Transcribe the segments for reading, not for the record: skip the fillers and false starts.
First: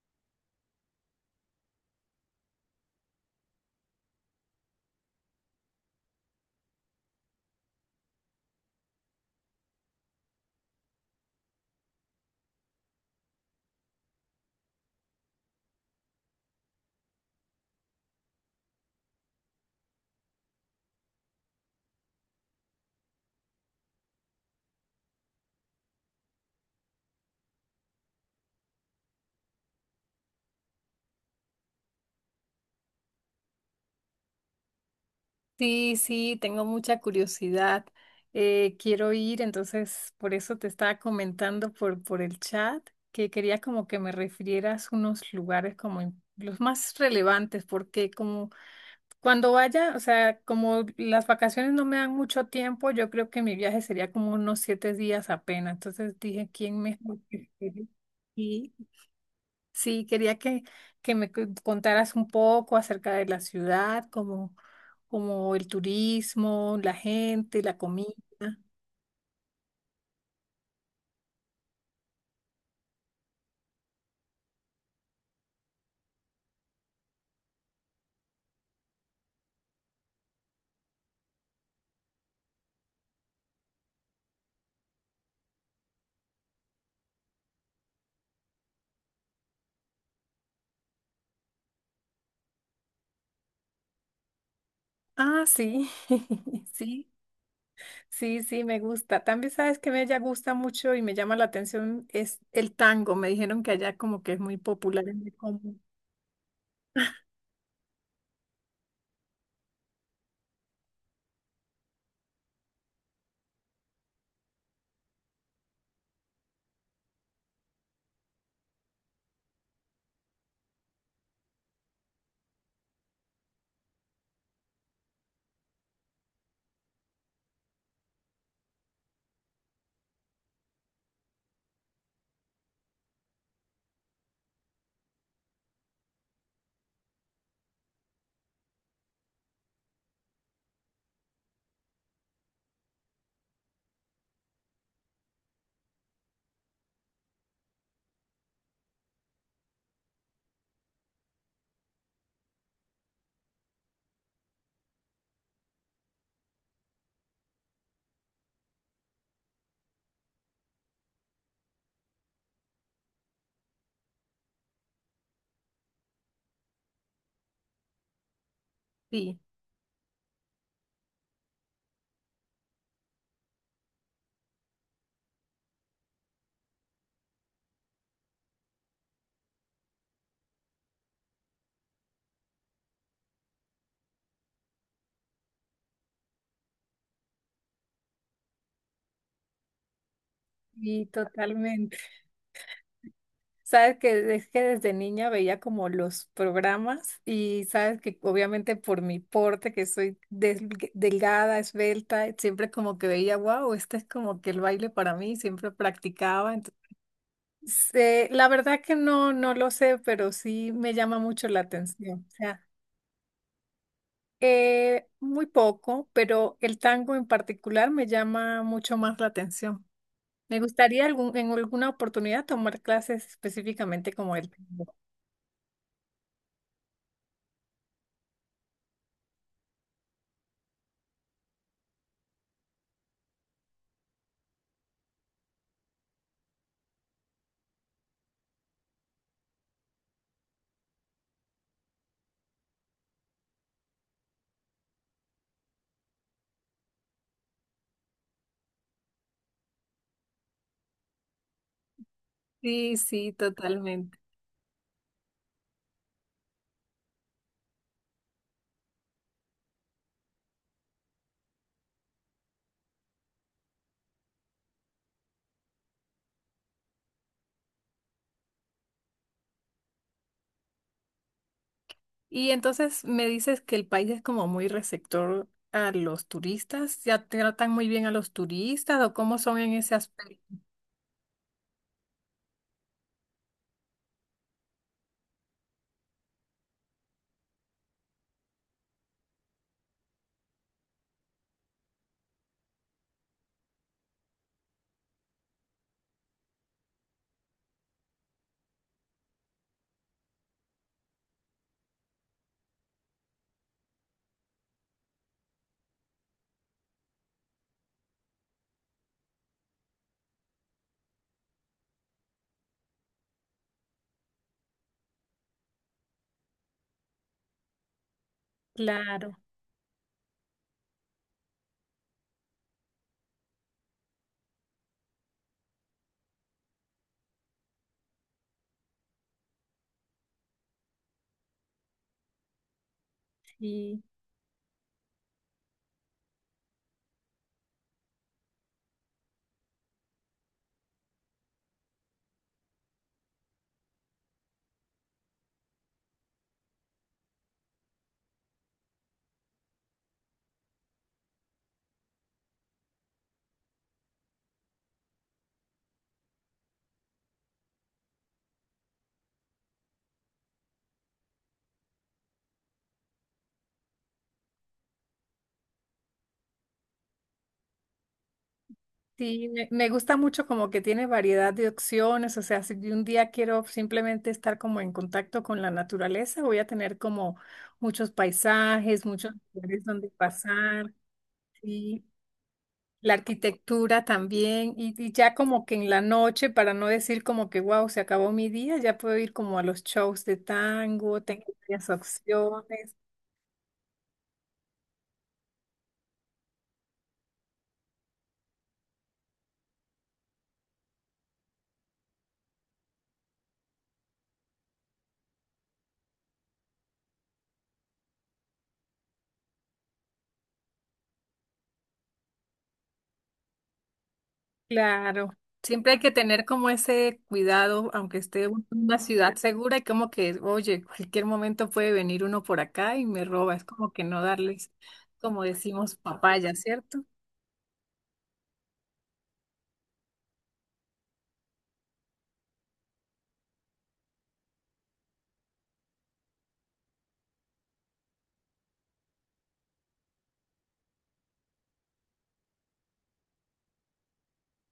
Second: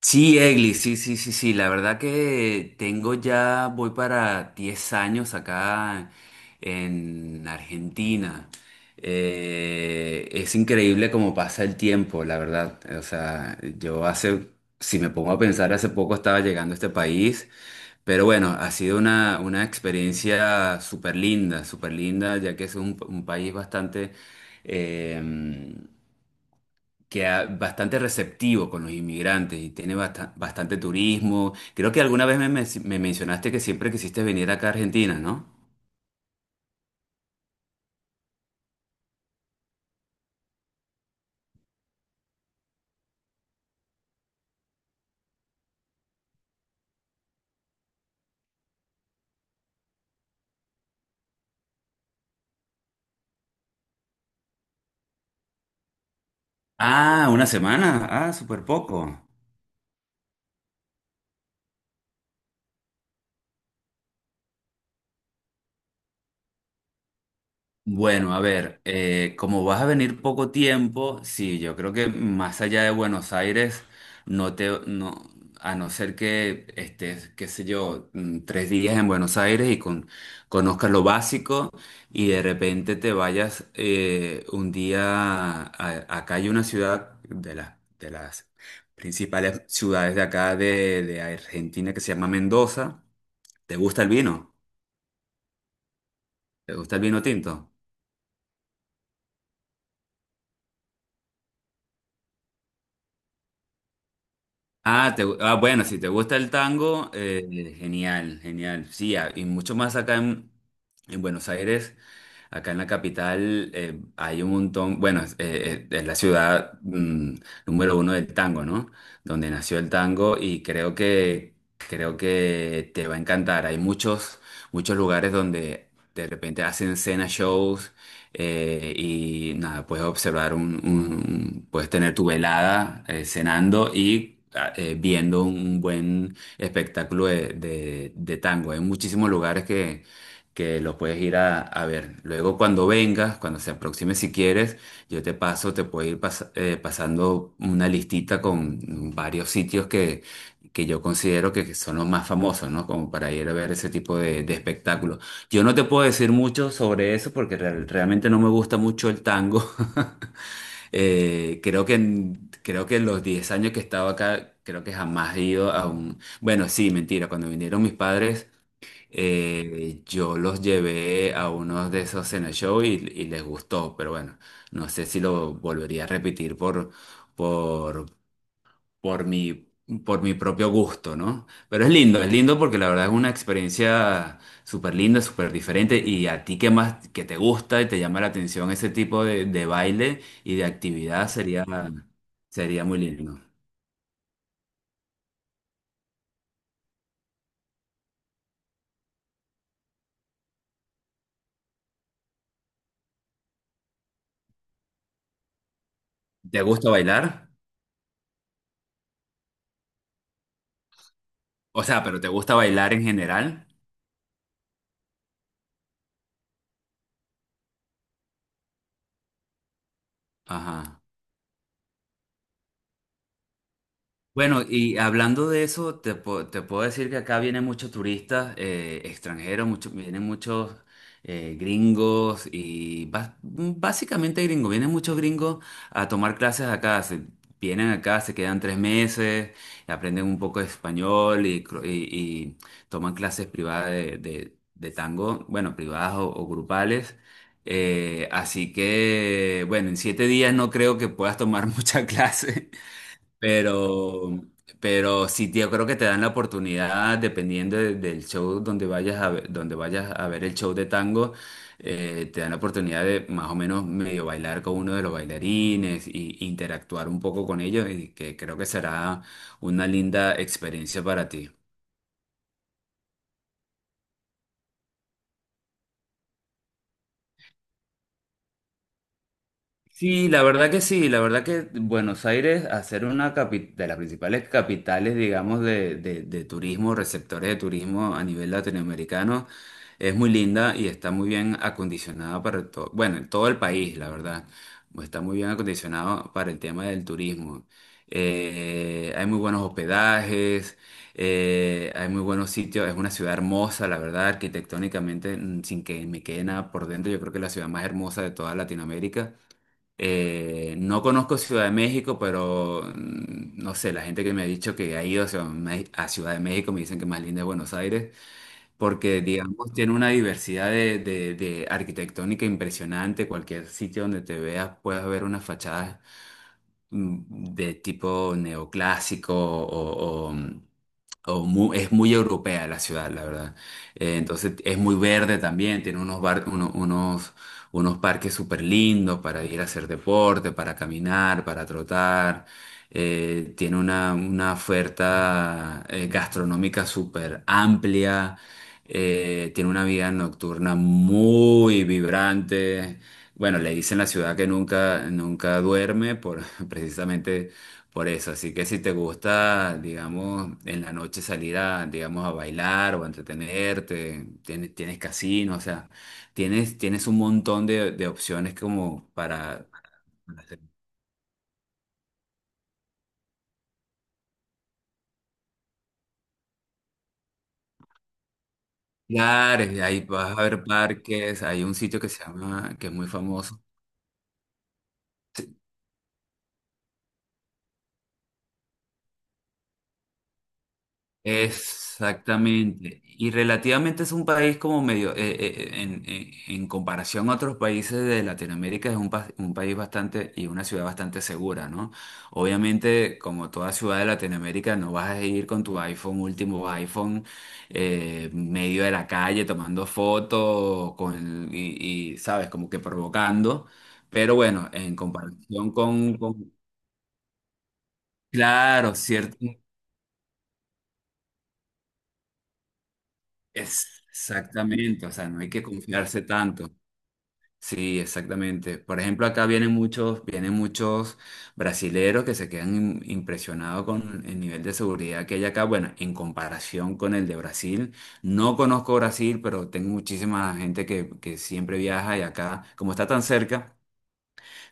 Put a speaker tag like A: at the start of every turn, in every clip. A: Sí, Egli, sí, sí, sí, sí. La verdad que tengo ya, voy para 10 años acá en Argentina. Es increíble cómo pasa el tiempo, la verdad. O sea, yo hace, si me pongo a pensar, hace poco estaba llegando a este país. Pero bueno, ha sido una experiencia súper linda, ya que es un país bastante... em, bastante receptivo con los inmigrantes y tiene bastante turismo. Creo que alguna vez me mencionaste que siempre quisiste venir acá a Argentina, ¿no?
B: Sí, sí, tengo mucha curiosidad. Quiero ir, entonces por eso te estaba comentando por el chat que quería como que me refirieras unos lugares como los más relevantes, porque como cuando vaya, o sea, como las vacaciones no me dan mucho tiempo, yo creo que mi viaje sería como unos 7 días apenas. Entonces dije, ¿quién mejor
A: Ah, una
B: que tú?
A: semana. Ah, súper
B: Sí.
A: poco.
B: Sí, quería que me contaras un poco acerca de la ciudad, como, como el turismo, la gente, la comida.
A: Bueno, a ver, como vas a venir poco tiempo, sí, yo creo que más allá de Buenos Aires, no, a no ser que estés, qué sé yo, 3 días en Buenos Aires y conozcas lo básico y de repente te vayas un día, acá hay una ciudad de las principales ciudades de acá de Argentina que se llama Mendoza. ¿Te gusta el vino?
B: Ah, sí,
A: ¿Te gusta el
B: sí,
A: vino tinto?
B: sí, sí, me gusta. También sabes que me ya gusta mucho y me llama la atención es el tango. Me dijeron que allá como que es muy popular
A: Ah,
B: en el
A: ah,
B: común.
A: bueno, si te gusta el tango, genial, genial. Sí, ah, y mucho más acá en Buenos Aires, acá en la capital, hay un montón, bueno, es la ciudad número uno del tango, ¿no? Donde nació el tango y creo que te va a encantar. Hay muchos lugares donde de repente hacen cena shows y nada, puedes observar puedes tener tu velada cenando y viendo un buen espectáculo de tango. Hay muchísimos lugares que los puedes ir a ver. Luego cuando vengas, cuando se aproxime si quieres, yo te paso, te puedo ir pas- pasando una listita con varios sitios que yo considero que son los más famosos, ¿no? Como para ir a ver ese tipo de espectáculos. Yo no te puedo decir mucho sobre eso porque realmente no me gusta mucho el tango. Creo que en los 10 años que he estado acá, creo que jamás he ido a un... Bueno, sí, mentira, cuando vinieron mis padres,
B: Sí,
A: yo los llevé a unos de esos cena show y les gustó, pero bueno, no sé si lo volvería a repetir por, por mi, por mi propio gusto, ¿no? Pero es lindo porque la verdad es una experiencia súper linda, súper diferente y a ti que más, que te gusta y te llama la atención ese tipo de baile y de
B: sí,
A: actividad
B: totalmente.
A: sería muy lindo.
B: Sabes que es que desde niña veía como los programas, y sabes que obviamente por mi porte, que soy delgada, esbelta, siempre como que veía, wow, este es como que el baile para mí, siempre practicaba.
A: ¿Te
B: Entonces,
A: gusta bailar?
B: eh, la verdad que no, no lo sé, pero sí me llama mucho la
A: O sea, pero
B: atención.
A: ¿te
B: O
A: gusta
B: sea,
A: bailar en general?
B: muy poco, pero el tango en particular me llama mucho más la atención. Me
A: Ajá.
B: gustaría algún, en alguna oportunidad tomar clases específicamente como él.
A: Bueno, y hablando de eso, te puedo decir que acá vienen muchos turistas extranjeros, vienen muchos gringos y básicamente gringos, vienen muchos gringos a tomar clases acá. Vienen acá, se quedan 3 meses, aprenden un poco de español y toman clases privadas de tango, bueno, privadas o grupales. Así que, bueno, en 7 días no creo que puedas tomar mucha clase.
B: Sí, sí, totalmente.
A: Pero, pero sí, tío, creo que te dan la oportunidad, dependiendo del show donde vayas a ver, donde vayas a ver el show de tango, te dan la oportunidad de más o menos medio bailar con uno de los bailarines y interactuar un poco con ellos, y que creo que será una linda experiencia para ti.
B: Y entonces me dices que el país es como muy receptor a los turistas, ¿ya tratan muy bien a los turistas o cómo son en ese
A: Sí,
B: aspecto?
A: la verdad que sí, la verdad que Buenos Aires, a ser una de las principales capitales, digamos, de turismo, receptores de turismo a nivel latinoamericano, es muy linda y está muy bien acondicionada para todo, bueno, todo el país, la verdad, está muy bien acondicionado para el tema del turismo. Hay muy buenos hospedajes, hay muy buenos sitios, es una ciudad hermosa, la verdad, arquitectónicamente, sin que me quede nada por dentro, yo creo que es la ciudad más hermosa de toda Latinoamérica. No conozco Ciudad de México, pero no sé, la gente que me ha dicho que ha ido a a Ciudad de México me dicen que más linda es Buenos Aires, porque
B: Claro,
A: digamos tiene una diversidad de arquitectónica impresionante, cualquier sitio donde te veas puedes ver unas fachadas de tipo neoclásico es muy europea la ciudad, la verdad.
B: sí.
A: Entonces es muy verde también, tiene unos, bar- uno- unos, unos parques súper lindos para ir a hacer deporte, para caminar, para trotar. Tiene una oferta gastronómica súper amplia. Tiene una vida nocturna muy vibrante. Bueno, le dicen la ciudad que nunca, nunca duerme precisamente por eso. Así que si te gusta, digamos, en la noche salir a, digamos, a bailar o a entretenerte, tienes casino, o sea, tienes un montón de opciones como
B: Sí, me gusta
A: para
B: mucho
A: hacer
B: como que tiene variedad de opciones. O sea, si un día quiero simplemente estar como en contacto con la naturaleza, voy a tener como muchos paisajes, muchos
A: lugares.
B: lugares
A: Ahí
B: donde
A: vas a ver
B: pasar,
A: parques, hay un sitio
B: sí.
A: que se llama, que es muy
B: La
A: famoso.
B: arquitectura también, y ya como que en la noche, para no decir como que, wow, se acabó mi día, ya puedo ir como a los shows de tango, tengo varias opciones.
A: Exactamente. Y relativamente es un país como medio, en comparación a otros países de Latinoamérica, es un país bastante y una ciudad bastante segura, ¿no? Obviamente, como toda ciudad de Latinoamérica, no vas a ir con tu iPhone, último iPhone, medio de la calle tomando fotos con, ¿sabes? Como que provocando. Pero bueno, en
B: Claro,
A: comparación
B: siempre hay que tener
A: con
B: como ese cuidado, aunque esté en
A: claro,
B: una ciudad
A: cierto.
B: segura, y como que, oye, cualquier momento puede venir uno por acá y me roba, es como que no darles,
A: Exactamente, o sea, no
B: como
A: hay que
B: decimos,
A: confiarse
B: papaya,
A: tanto.
B: ¿cierto?
A: Sí, exactamente. Por ejemplo, acá vienen vienen muchos brasileros que se quedan impresionados con el nivel de seguridad que hay acá. Bueno, en comparación con el de Brasil, no conozco Brasil, pero tengo muchísima gente que siempre viaja y acá, como está tan cerca.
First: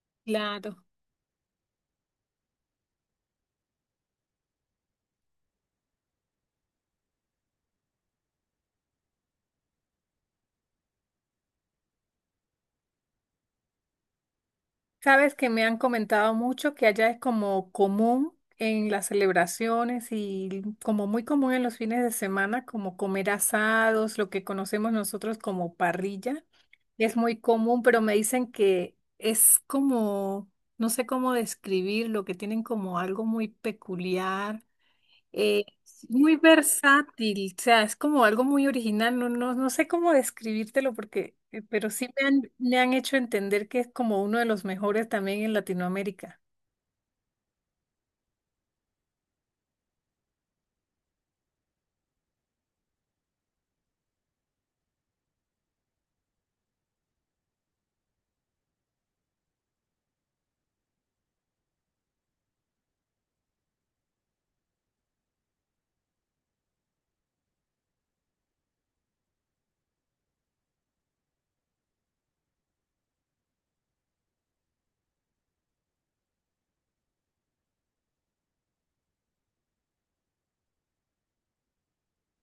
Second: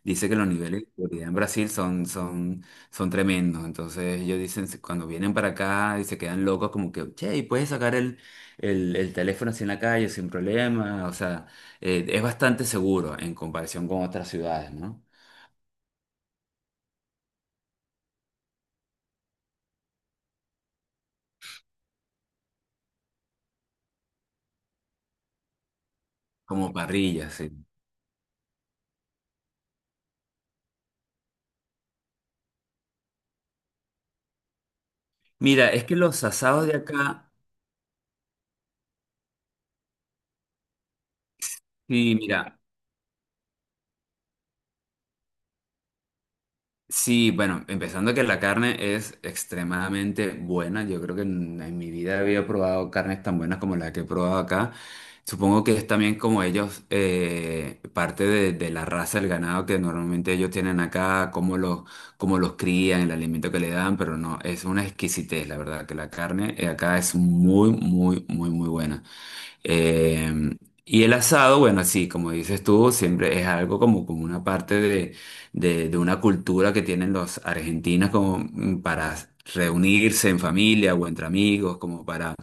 A: Dice que los
B: Claro.
A: niveles de seguridad en Brasil son tremendos. Entonces ellos dicen, cuando vienen para acá y se quedan locos, como que, che, y puedes sacar el teléfono así en la calle sin problema. O sea, es bastante seguro en comparación con otras ciudades, ¿no?
B: Sabes que me han comentado mucho que allá es como común en las celebraciones y como muy común en los fines de semana, como comer asados, lo que conocemos nosotros como parrilla.
A: Como
B: Es
A: parrillas,
B: muy
A: sí.
B: común, pero me dicen que es como, no sé cómo describirlo, que tienen como algo muy peculiar.
A: Mira, es que
B: Es
A: los
B: muy
A: asados de acá,
B: versátil. O sea, es como algo muy original. No sé cómo describírtelo porque, pero sí
A: sí, mira.
B: me han hecho entender que es como uno de los mejores también en Latinoamérica.
A: Sí, bueno, empezando que la carne es extremadamente buena. Yo creo que en mi vida había probado carnes tan buenas como la que he probado acá. Supongo que es también como ellos, parte de la raza del ganado que normalmente ellos tienen acá, cómo los crían, el alimento que le dan, pero no, es una exquisitez, la verdad, que la carne acá es muy, muy, muy, muy buena. Eh, y el asado, bueno, sí, como dices tú, siempre es algo como, como una parte de una cultura que tienen los argentinos como para reunirse en familia o entre amigos, como para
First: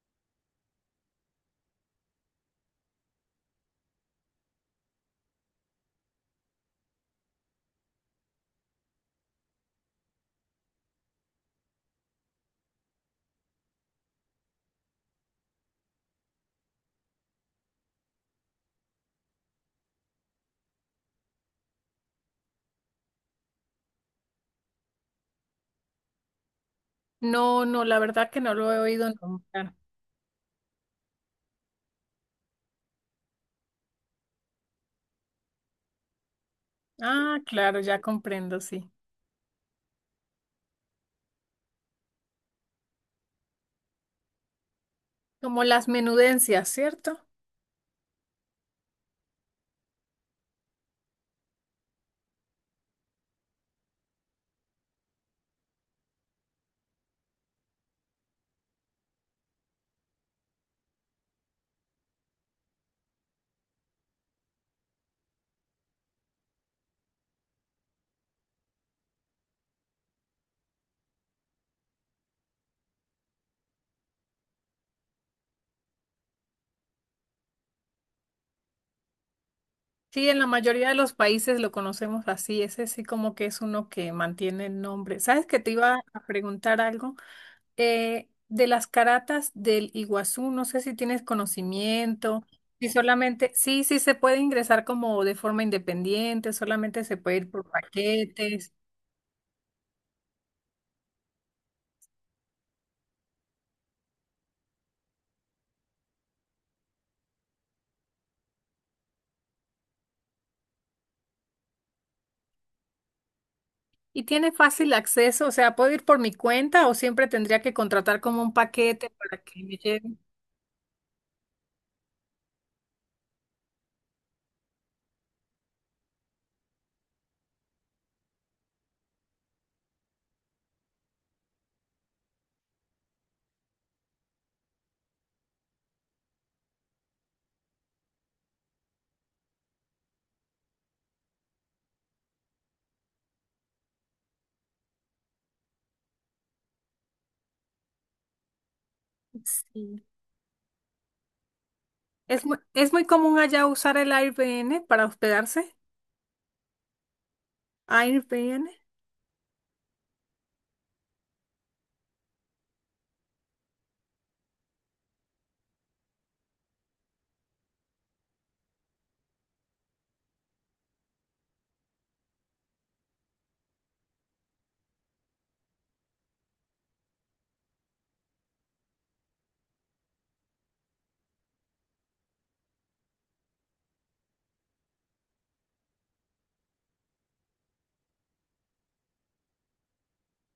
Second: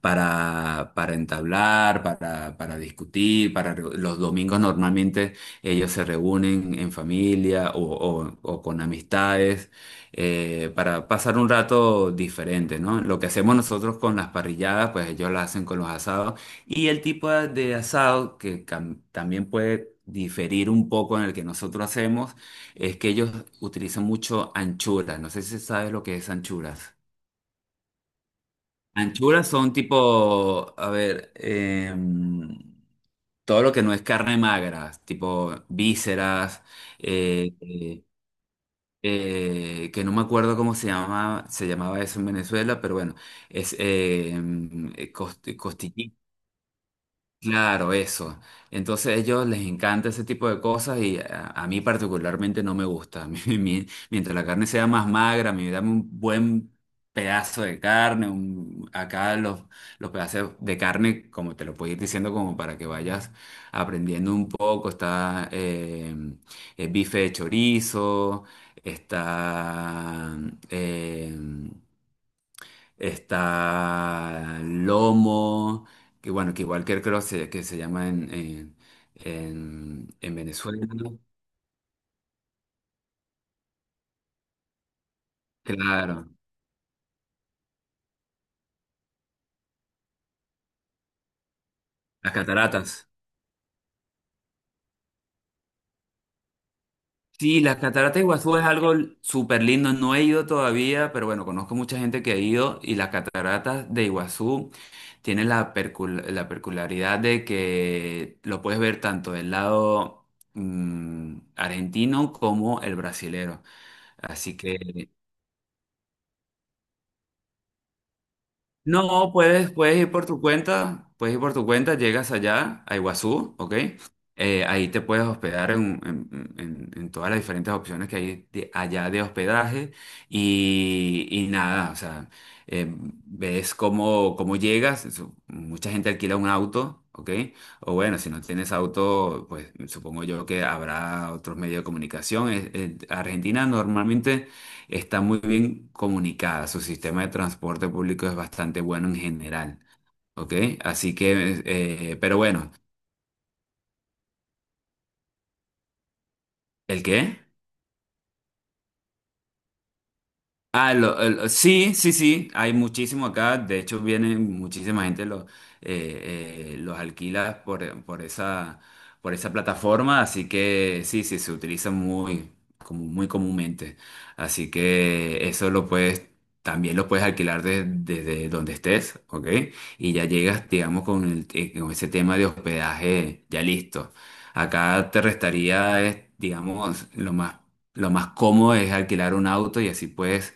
A: para, para entablar, para discutir, los domingos normalmente ellos se reúnen en familia o con amistades para pasar un rato diferente, ¿no? Lo que hacemos nosotros con las parrilladas, pues ellos las hacen con los asados y el tipo de asado que también puede diferir un poco en el que nosotros hacemos es que ellos utilizan mucho anchuras. No sé si sabes lo que es anchuras.
B: No, no, la verdad que no lo he oído
A: Anchuras son
B: nombrar.
A: tipo, a ver, todo lo que no es carne magra, tipo vísceras,
B: Ah,
A: eh,
B: claro, ya
A: eh,
B: comprendo, sí.
A: que no me acuerdo cómo se llama, se llamaba eso en Venezuela, pero bueno, es
B: Como las menudencias, ¿cierto?
A: claro, eso. Entonces a ellos les encanta ese tipo de cosas y a mí particularmente no me gusta. Mientras la carne sea más magra, me dame un buen pedazo de carne, acá los pedazos de carne, como te lo puedo ir diciendo, como para que vayas aprendiendo un poco, está el bife de chorizo, está... eh, está lomo, que bueno, que igual que creo que se llama
B: Sí,
A: en
B: en la
A: Venezuela.
B: mayoría de los
A: ¿No?
B: países lo conocemos así, ese sí como que es uno que mantiene el nombre. ¿Sabes que te iba a
A: Claro,
B: preguntar algo? De las caratas del Iguazú, no sé si tienes
A: las
B: conocimiento, si
A: cataratas.
B: solamente, sí, sí se puede ingresar como de forma independiente, solamente se puede ir
A: Sí,
B: por
A: las cataratas de Iguazú es
B: paquetes,
A: algo súper lindo. No he ido todavía, pero bueno, conozco mucha gente que ha ido y las cataratas de Iguazú tienen la peculiaridad de que lo puedes ver tanto del lado argentino como el brasilero.
B: y tiene
A: Así
B: fácil
A: que
B: acceso. O sea, puedo ir por mi cuenta o siempre tendría que contratar como un paquete
A: no,
B: para que me
A: puedes ir
B: lleven.
A: por tu cuenta, puedes ir por tu cuenta, llegas allá a Iguazú, ¿ok? Ahí te puedes hospedar en todas las diferentes opciones que hay allá de hospedaje y nada, o sea, eh, ves cómo llegas, mucha gente alquila un auto, ¿ok? O bueno, si no tienes auto, pues supongo yo que habrá otros medios de comunicación. Argentina normalmente está muy bien comunicada. Su sistema de transporte público es bastante bueno en general,
B: Sí.
A: ¿ok? Así que, pero bueno,
B: Es muy común allá usar el Airbnb para hospedarse.
A: ¿el qué?
B: Airbnb.
A: Ah, sí, sí, sí, hay muchísimo acá. De hecho, viene muchísima gente, los alquila por por esa plataforma. Así que sí, sí, se utiliza muy, como muy comúnmente. Así que eso lo puedes, también lo puedes alquilar desde donde estés, ¿ok? Y ya llegas, digamos, con ese tema de hospedaje ya listo. Acá te restaría, digamos, lo más cómodo es alquilar un auto y así puedes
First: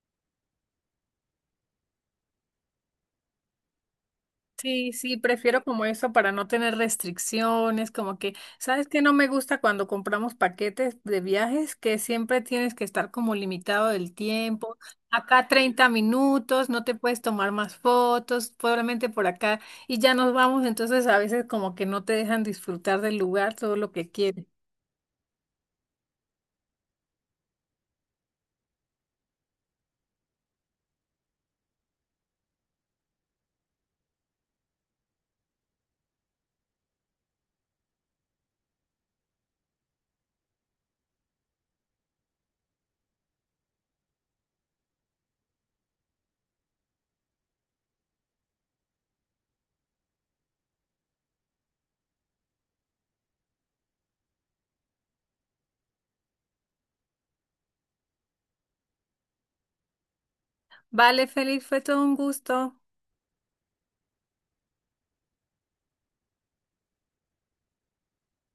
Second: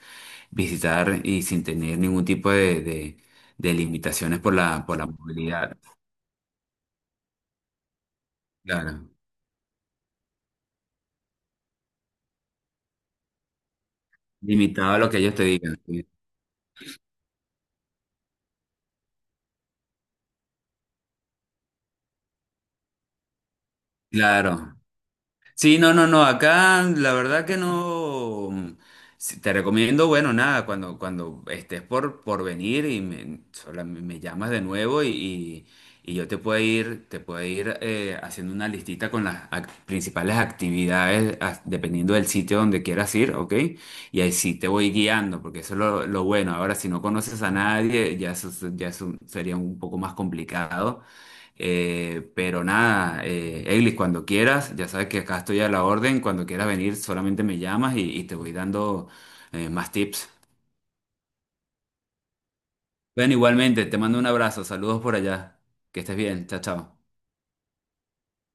A: visitar y sin tener ningún tipo de limitaciones por
B: Sí,
A: por la
B: sí, prefiero
A: movilidad.
B: como eso para no tener restricciones, como que, ¿sabes qué?
A: Claro.
B: No me gusta cuando compramos paquetes de viajes, que siempre tienes que estar como limitado del tiempo.
A: Limitado a lo que ellos te
B: Acá
A: digan.
B: 30
A: Sí.
B: minutos, no te puedes tomar más fotos, probablemente por acá, y ya nos vamos, entonces a veces como que no te dejan disfrutar del lugar todo lo que quieres.
A: Claro. Sí, no, no, no, acá la verdad que no. Sí, te recomiendo, bueno, nada, cuando estés por venir y me llamas de nuevo y y yo te puedo ir haciendo una listita con las principales actividades dependiendo del sitio donde quieras ir, ¿ok? Y ahí sí te voy guiando, porque eso es lo bueno. Ahora, si no conoces a nadie, ya, ya eso sería un poco más complicado. Pero nada, Eglis, cuando quieras, ya sabes que acá estoy a la orden, cuando quieras venir solamente me llamas y te voy dando más tips.
B: Vale, Feliz, fue todo un gusto.
A: Bueno, igualmente, te mando un abrazo, saludos por allá, que estés bien, chao, chao.